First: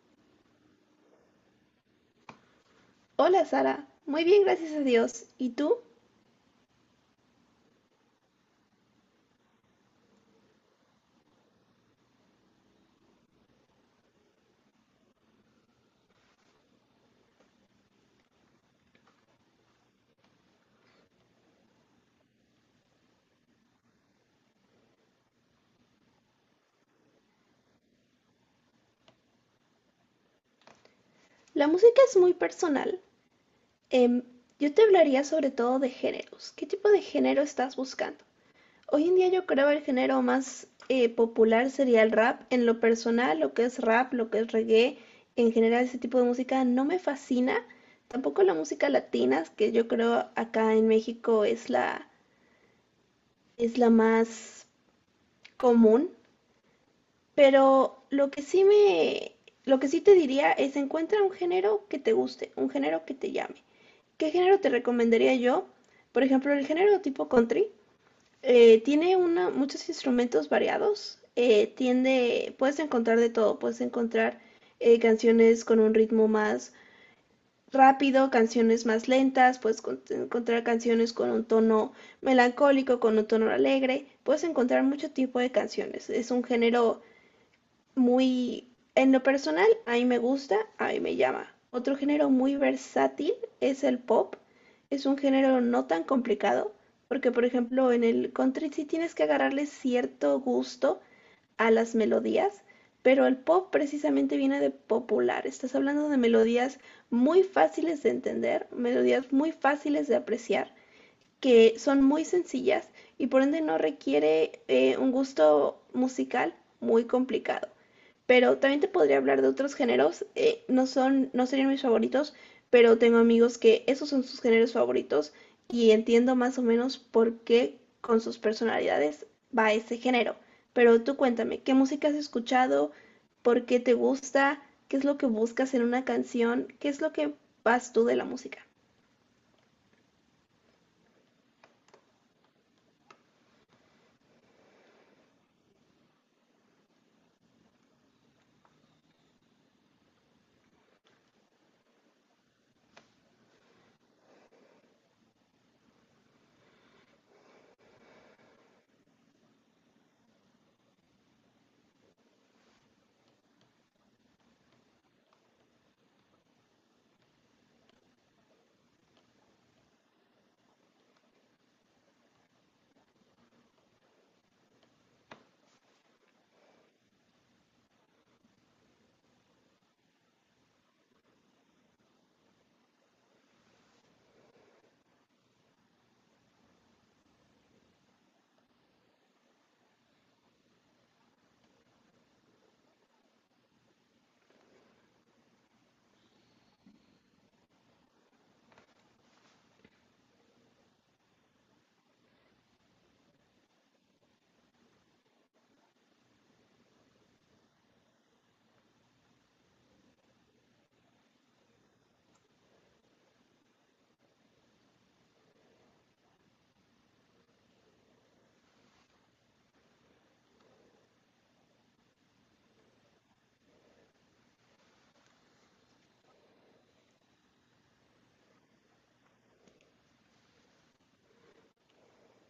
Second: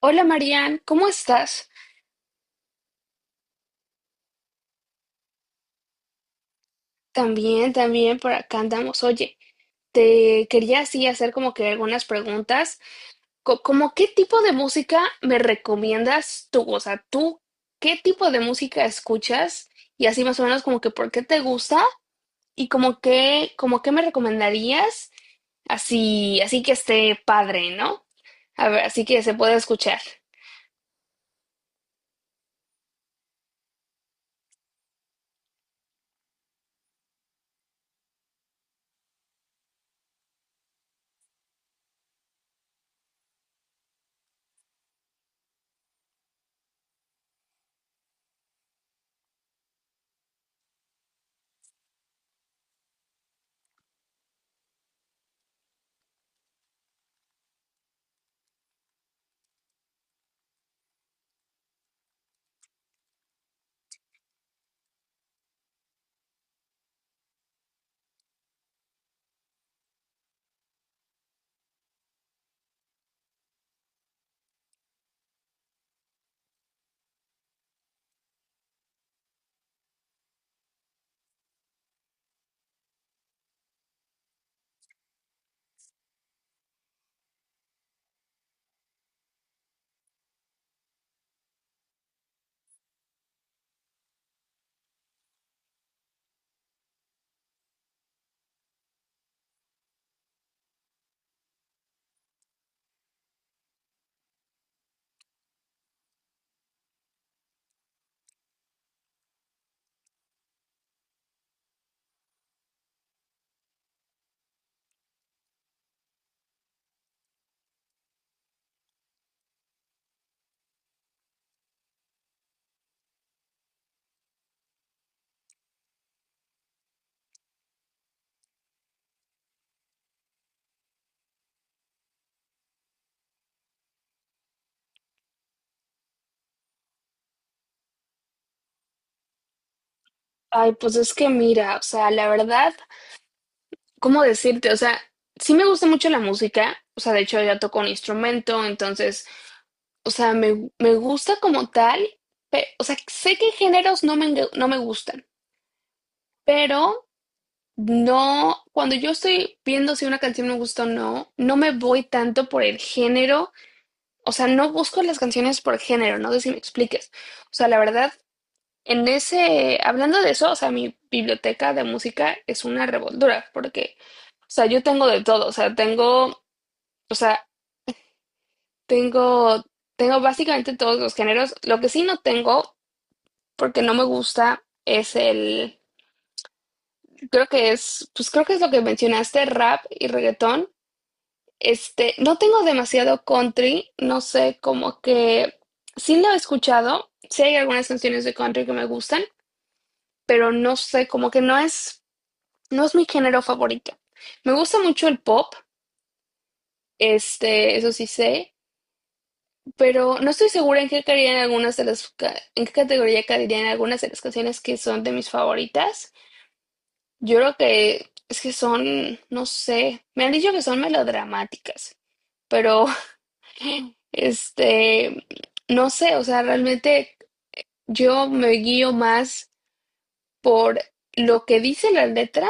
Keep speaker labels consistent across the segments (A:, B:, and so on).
A: Hola Marian, ¿cómo estás?
B: Hola Sara, muy bien, gracias a Dios. ¿Y tú?
A: También, también por acá andamos. Oye, te quería así hacer como que algunas preguntas. ¿Como qué tipo de música me recomiendas tú? O sea, tú, ¿qué tipo de música escuchas? Y así más o menos como que por qué te gusta y como que, como qué me recomendarías así, así que esté padre, ¿no? A ver, así que se pueda escuchar.
B: La música es muy personal. Em, yo te hablaría sobre todo de géneros. ¿Qué tipo de género estás buscando? Hoy en día yo creo el género más popular sería el rap. En lo personal, lo que es rap, lo que es reggae, en general ese tipo de música no me fascina. Tampoco la música latina, que yo creo acá en México es la más común. Pero lo que sí te diría es encuentra un género que te guste, un género que te llame. ¿Qué género te recomendaría yo? Por ejemplo, el género tipo country tiene muchos instrumentos variados. Tiende, puedes encontrar de todo. Puedes encontrar canciones con un ritmo más rápido, canciones más lentas. Encontrar canciones con un tono melancólico, con un tono alegre. Puedes encontrar mucho tipo de canciones. Es un género muy, en lo personal, a mí me gusta, a mí me llama. Otro género muy versátil es el pop. Es un género no tan complicado, porque por ejemplo en el country sí tienes que agarrarle cierto gusto a las melodías, pero el pop precisamente viene de popular. Estás hablando de melodías muy fáciles de entender, melodías muy fáciles de apreciar que son muy sencillas y por ende no requiere un gusto musical muy complicado. Pero también te podría hablar de otros géneros, no serían mis favoritos, pero tengo amigos que esos son sus géneros favoritos y entiendo más o menos por qué con sus personalidades va ese género. Pero tú cuéntame, ¿qué música has escuchado? ¿Por qué te gusta? ¿Qué es lo que buscas en una canción? ¿Qué es lo que vas tú de la música?
A: Ay, pues es que mira, o sea, la verdad, ¿cómo decirte? O sea, sí me gusta mucho la música. O sea, de hecho ya toco un instrumento, entonces, o sea, me gusta como tal. O sea, sé que géneros no me, no me gustan, pero no, cuando yo estoy viendo si una canción me gusta o no, no me voy tanto por el género. O sea, no busco las canciones por género, no sé si me expliques. O sea, la verdad, en ese, hablando de eso, o sea, mi biblioteca de música es una revoltura, porque... O sea, yo tengo de todo. O sea, tengo. O sea, tengo, tengo básicamente todos los géneros. Lo que sí no tengo, porque no me gusta, es el, creo que es, pues creo que es lo que mencionaste, rap y reggaetón. Este, no tengo demasiado country, no sé, como que sí lo he escuchado, sí hay algunas canciones de country que me gustan, pero no sé, como que no es, no es mi género favorito. Me gusta mucho el pop, este, eso sí sé, pero no estoy segura en qué caerían algunas de las, en qué categoría caerían algunas de las canciones que son de mis favoritas. Yo creo que es que son, no sé, me han dicho que son melodramáticas, pero este, no sé, o sea, realmente yo me guío más por lo que dice la letra,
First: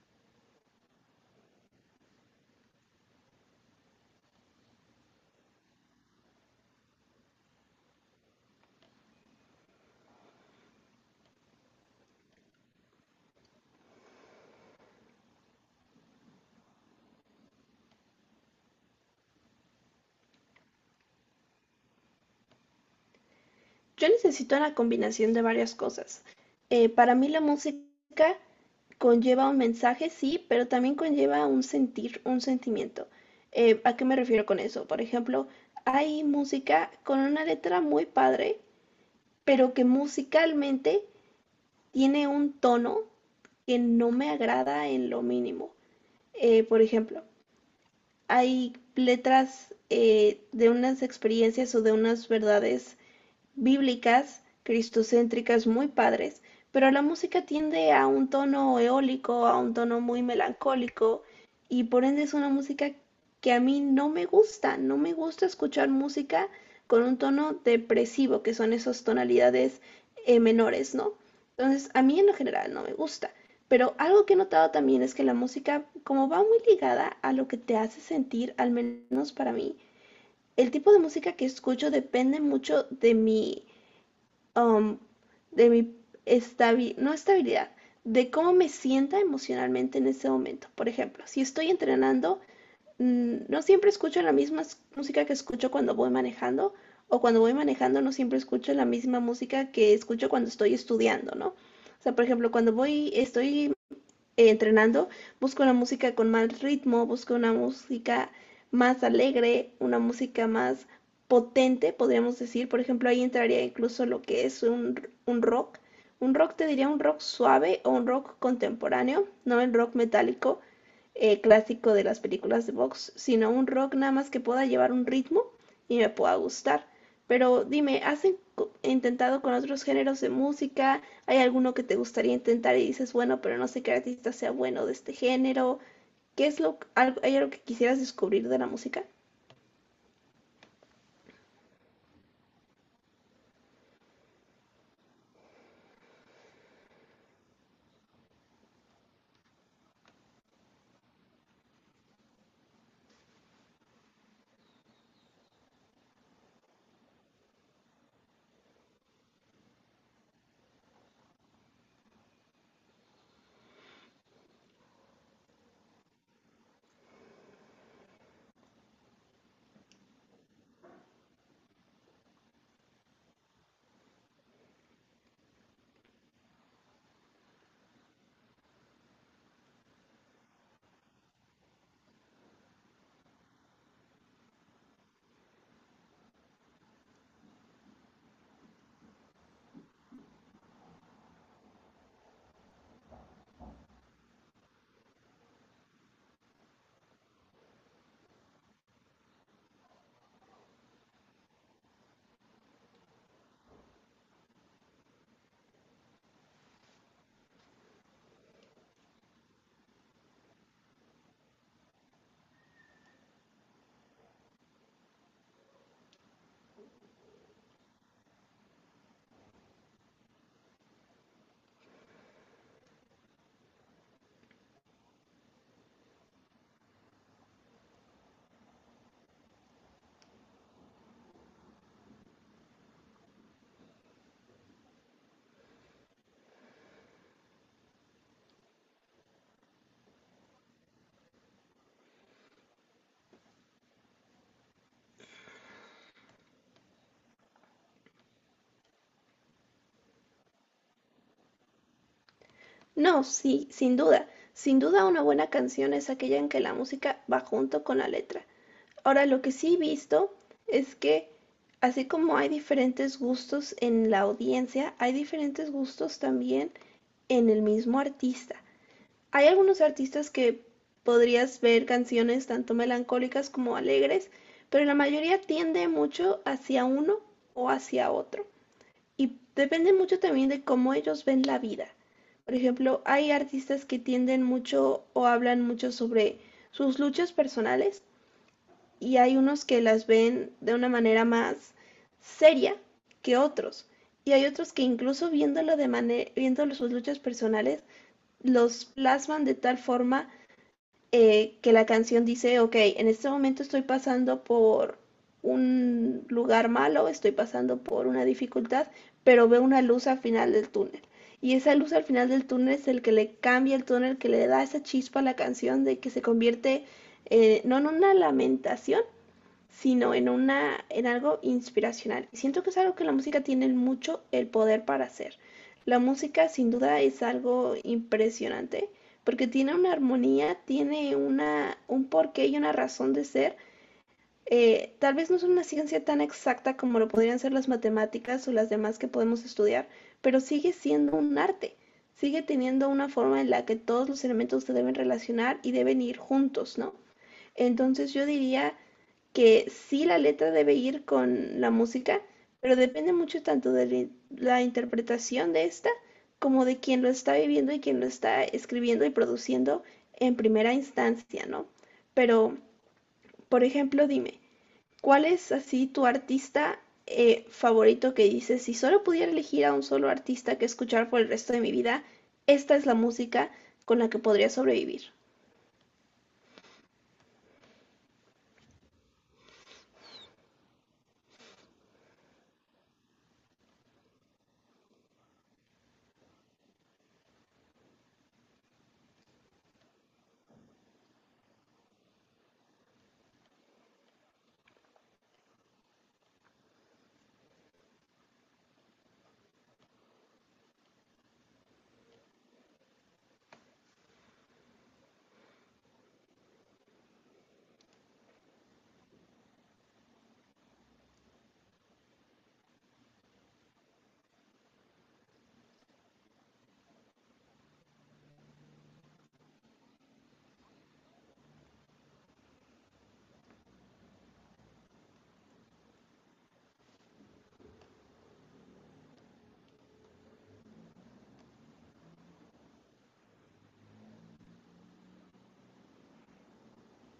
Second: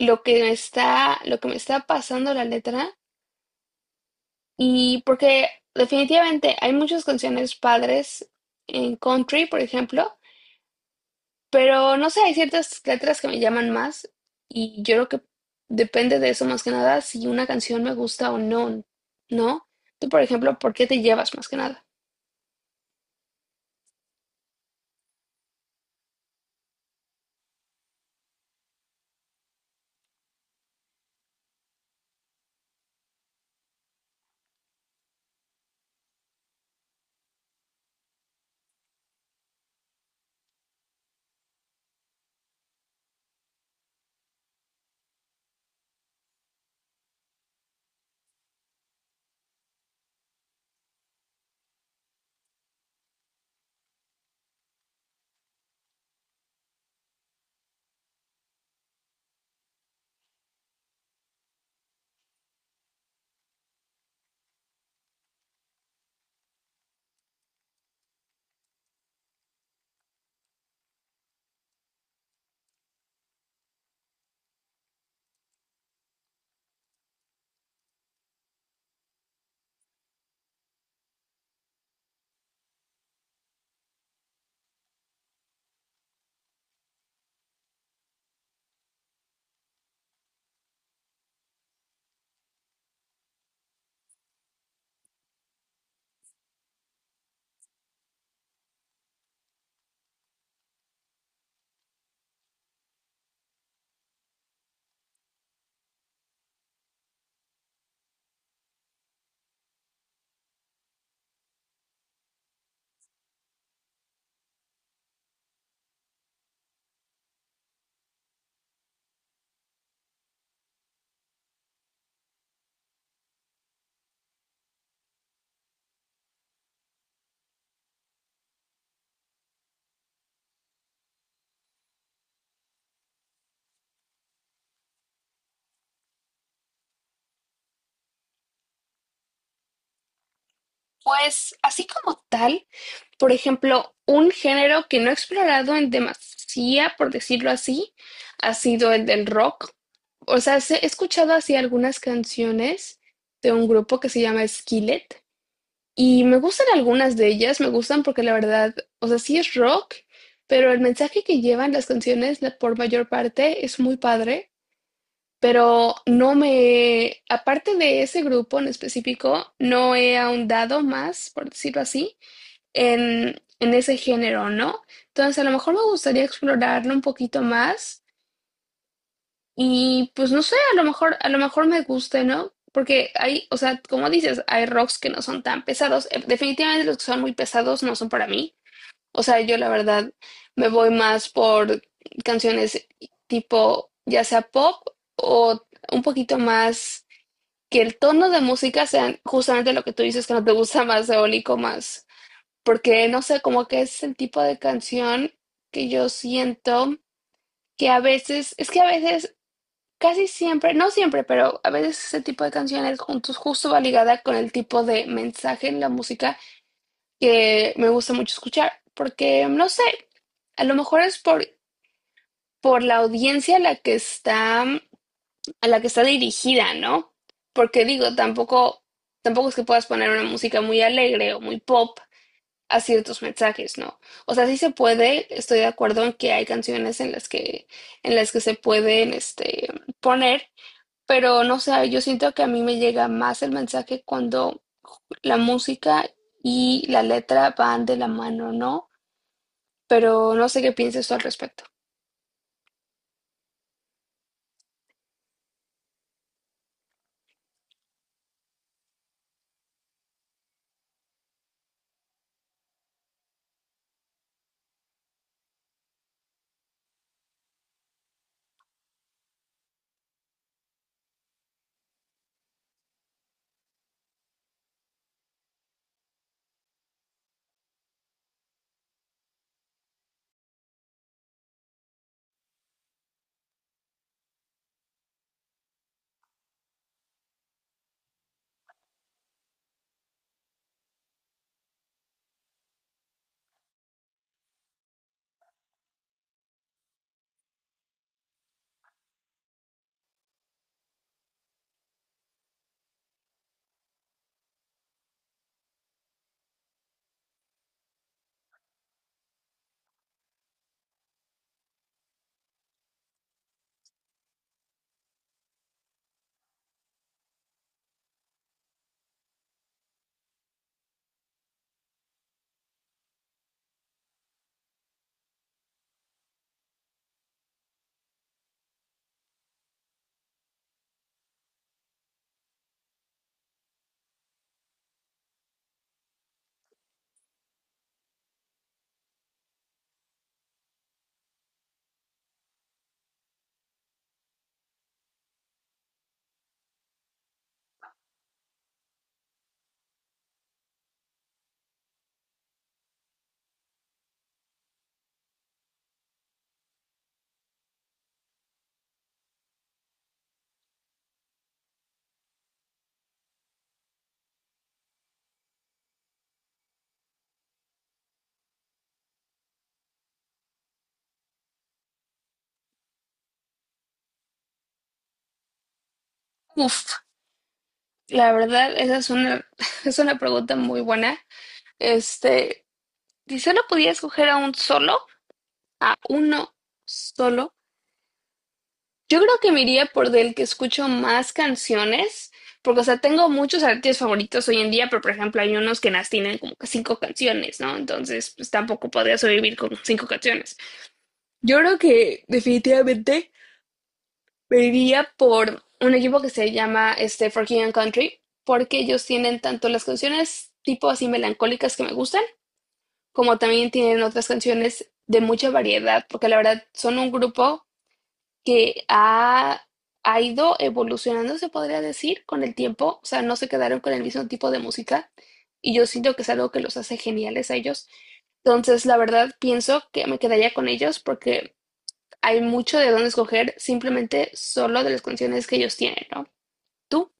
A: lo que me está, lo que me está pasando la letra, y porque definitivamente hay muchas canciones padres en country, por ejemplo. Pero no sé, hay ciertas letras que me llaman más y yo creo que depende de eso más que nada si una canción me gusta o no, ¿no? Tú, por ejemplo, ¿por qué te llevas más que nada?
B: Yo necesito una combinación de varias cosas. Para mí la música conlleva un mensaje, sí, pero también conlleva un sentir, un sentimiento. ¿A qué me refiero con eso? Por ejemplo, hay música con una letra muy padre, pero que musicalmente tiene un tono que no me agrada en lo mínimo. Por ejemplo, hay letras de unas experiencias o de unas verdades bíblicas, cristocéntricas muy padres, pero la música tiende a un tono eólico, a un tono muy melancólico y por ende es una música que a mí no me gusta, no me gusta escuchar música con un tono depresivo, que son esas tonalidades menores, ¿no? Entonces, a mí en lo general no me gusta, pero algo que he notado también es que la música, como va muy ligada a lo que te hace sentir, al menos para mí, el tipo de música que escucho depende mucho de mi um, de mi no estabilidad, de cómo me sienta emocionalmente en ese momento. Por ejemplo, si estoy entrenando, no siempre escucho la misma música que escucho cuando voy manejando, o cuando voy manejando no siempre escucho la misma música que escucho cuando estoy estudiando, ¿no? O sea, por ejemplo, estoy entrenando, busco una música con más ritmo, busco una música más alegre, una música más potente, podríamos decir. Por ejemplo, ahí entraría incluso lo que es un rock. Un rock te diría un rock suave o un rock contemporáneo, no el rock metálico clásico de las películas de box, sino un rock nada más que pueda llevar un ritmo y me pueda gustar. Pero dime, intentado con otros géneros de música? ¿Hay alguno que te gustaría intentar y dices, bueno, pero no sé qué artista sea bueno de este género? ¿Qué es hay algo que quisieras descubrir de la música?
A: Pues así como tal, por ejemplo, un género que no he explorado en demasía, por decirlo así, ha sido el del rock. O sea, sí he escuchado así algunas canciones de un grupo que se llama Skillet. Y me gustan algunas de ellas, me gustan porque la verdad, o sea, sí es rock, pero el mensaje que llevan las canciones, la, por mayor parte, es muy padre, pero no me, aparte de ese grupo en específico, no he ahondado más, por decirlo así, en ese género, ¿no? Entonces, a lo mejor me gustaría explorarlo un poquito más. Y pues no sé, a lo mejor me guste, ¿no? Porque hay, o sea, como dices, hay rocks que no son tan pesados. Definitivamente los que son muy pesados no son para mí. O sea, yo la verdad me voy más por canciones tipo, ya sea pop o un poquito más, que el tono de música sea justamente lo que tú dices que no te gusta, más eólico más. Porque no sé, como que es el tipo de canción que yo siento que a veces, es que a veces, casi siempre, no siempre, pero a veces ese tipo de canciones juntos justo va ligada con el tipo de mensaje en la música que me gusta mucho escuchar, porque no sé, a lo mejor es por la audiencia a la que está, a la que está dirigida, ¿no? Porque digo, tampoco, tampoco es que puedas poner una música muy alegre o muy pop a ciertos mensajes, ¿no? O sea, sí se puede, estoy de acuerdo en que hay canciones en las que se pueden, este, poner, pero no sé, yo siento que a mí me llega más el mensaje cuando la música y la letra van de la mano, ¿no? Pero no sé qué piensas tú al respecto.
B: No, sí, sin duda. Sin duda una buena canción es aquella en que la música va junto con la letra. Ahora, lo que sí he visto es que así como hay diferentes gustos en la audiencia, hay diferentes gustos también en el mismo artista. Hay algunos artistas que podrías ver canciones tanto melancólicas como alegres, pero la mayoría tiende mucho hacia uno o hacia otro. Y depende mucho también de cómo ellos ven la vida. Por ejemplo, hay artistas que tienden mucho o hablan mucho sobre sus luchas personales y hay unos que las ven de una manera más seria que otros. Y hay otros que incluso viendo sus luchas personales, los plasman de tal forma que la canción dice, ok, en este momento estoy pasando por un lugar malo, estoy pasando por una dificultad, pero veo una luz al final del túnel. Y esa luz al final del túnel es el que le cambia el túnel, que le da esa chispa a la canción de que se convierte, no en una lamentación, sino en una, en algo inspiracional. Siento que es algo que la música tiene mucho el poder para hacer. La música sin duda es algo impresionante porque tiene una armonía, tiene una un porqué y una razón de ser. Tal vez no es una ciencia tan exacta como lo podrían ser las matemáticas o las demás que podemos estudiar, pero sigue siendo un arte, sigue teniendo una forma en la que todos los elementos se deben relacionar y deben ir juntos, ¿no? Entonces yo diría que sí, la letra debe ir con la música, pero depende mucho tanto de la interpretación de esta como de quien lo está viviendo y quien lo está escribiendo y produciendo en primera instancia, ¿no? Pero, por ejemplo, dime, ¿cuál es así tu artista favorito que dices, si solo pudiera elegir a un solo artista que escuchar por el resto de mi vida, esta es la música con la que podría sobrevivir?
A: Uf, la verdad, esa es una, es una pregunta muy buena. Este, si solo pudiera escoger a un solo, a uno solo, yo creo que me iría por del que escucho más canciones, porque, o sea, tengo muchos artistas favoritos hoy en día, pero, por ejemplo, hay unos que nas tienen como que 5 canciones, ¿no? Entonces, pues tampoco podría sobrevivir con 5 canciones. Yo creo que definitivamente me iría por un equipo que se llama este Forgiven Country, porque ellos tienen tanto las canciones tipo así melancólicas que me gustan, como también tienen otras canciones de mucha variedad, porque la verdad son un grupo que ha, ha ido evolucionando, se podría decir, con el tiempo. O sea, no se quedaron con el mismo tipo de música. Y yo siento que es algo que los hace geniales a ellos. Entonces, la verdad, pienso que me quedaría con ellos porque hay mucho de dónde escoger simplemente solo de las canciones que ellos tienen, ¿no? ¿Tú?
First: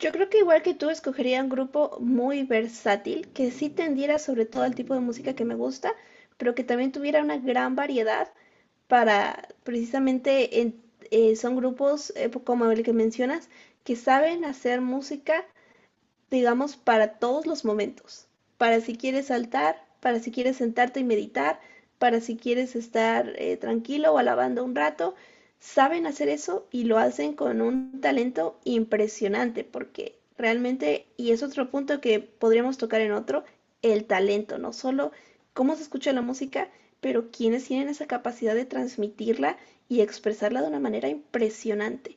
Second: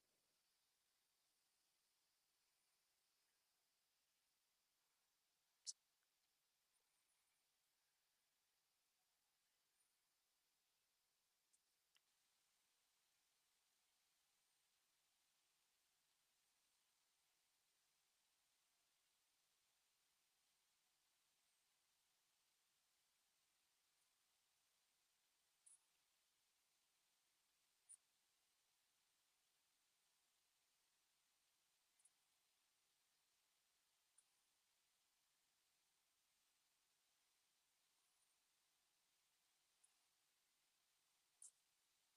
B: Yo creo que igual que tú escogería un grupo muy versátil, que sí tendiera sobre todo al tipo de música que me gusta, pero que también tuviera una gran variedad para precisamente son grupos como el que mencionas que saben hacer música, digamos, para todos los momentos. Para si quieres saltar, para si quieres sentarte y meditar, para si quieres estar tranquilo o alabando un rato. Saben hacer eso y lo hacen con un talento impresionante porque realmente, y es otro punto que podríamos tocar en otro, el talento, no solo cómo se escucha la música, pero quienes tienen esa capacidad de transmitirla y expresarla de una manera impresionante.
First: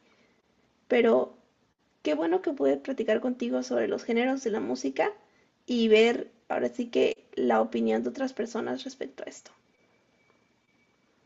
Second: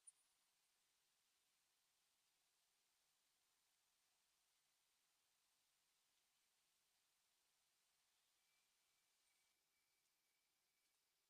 B: Pero qué bueno que pude platicar contigo sobre los géneros de la música y ver ahora sí que la opinión de otras personas respecto a esto.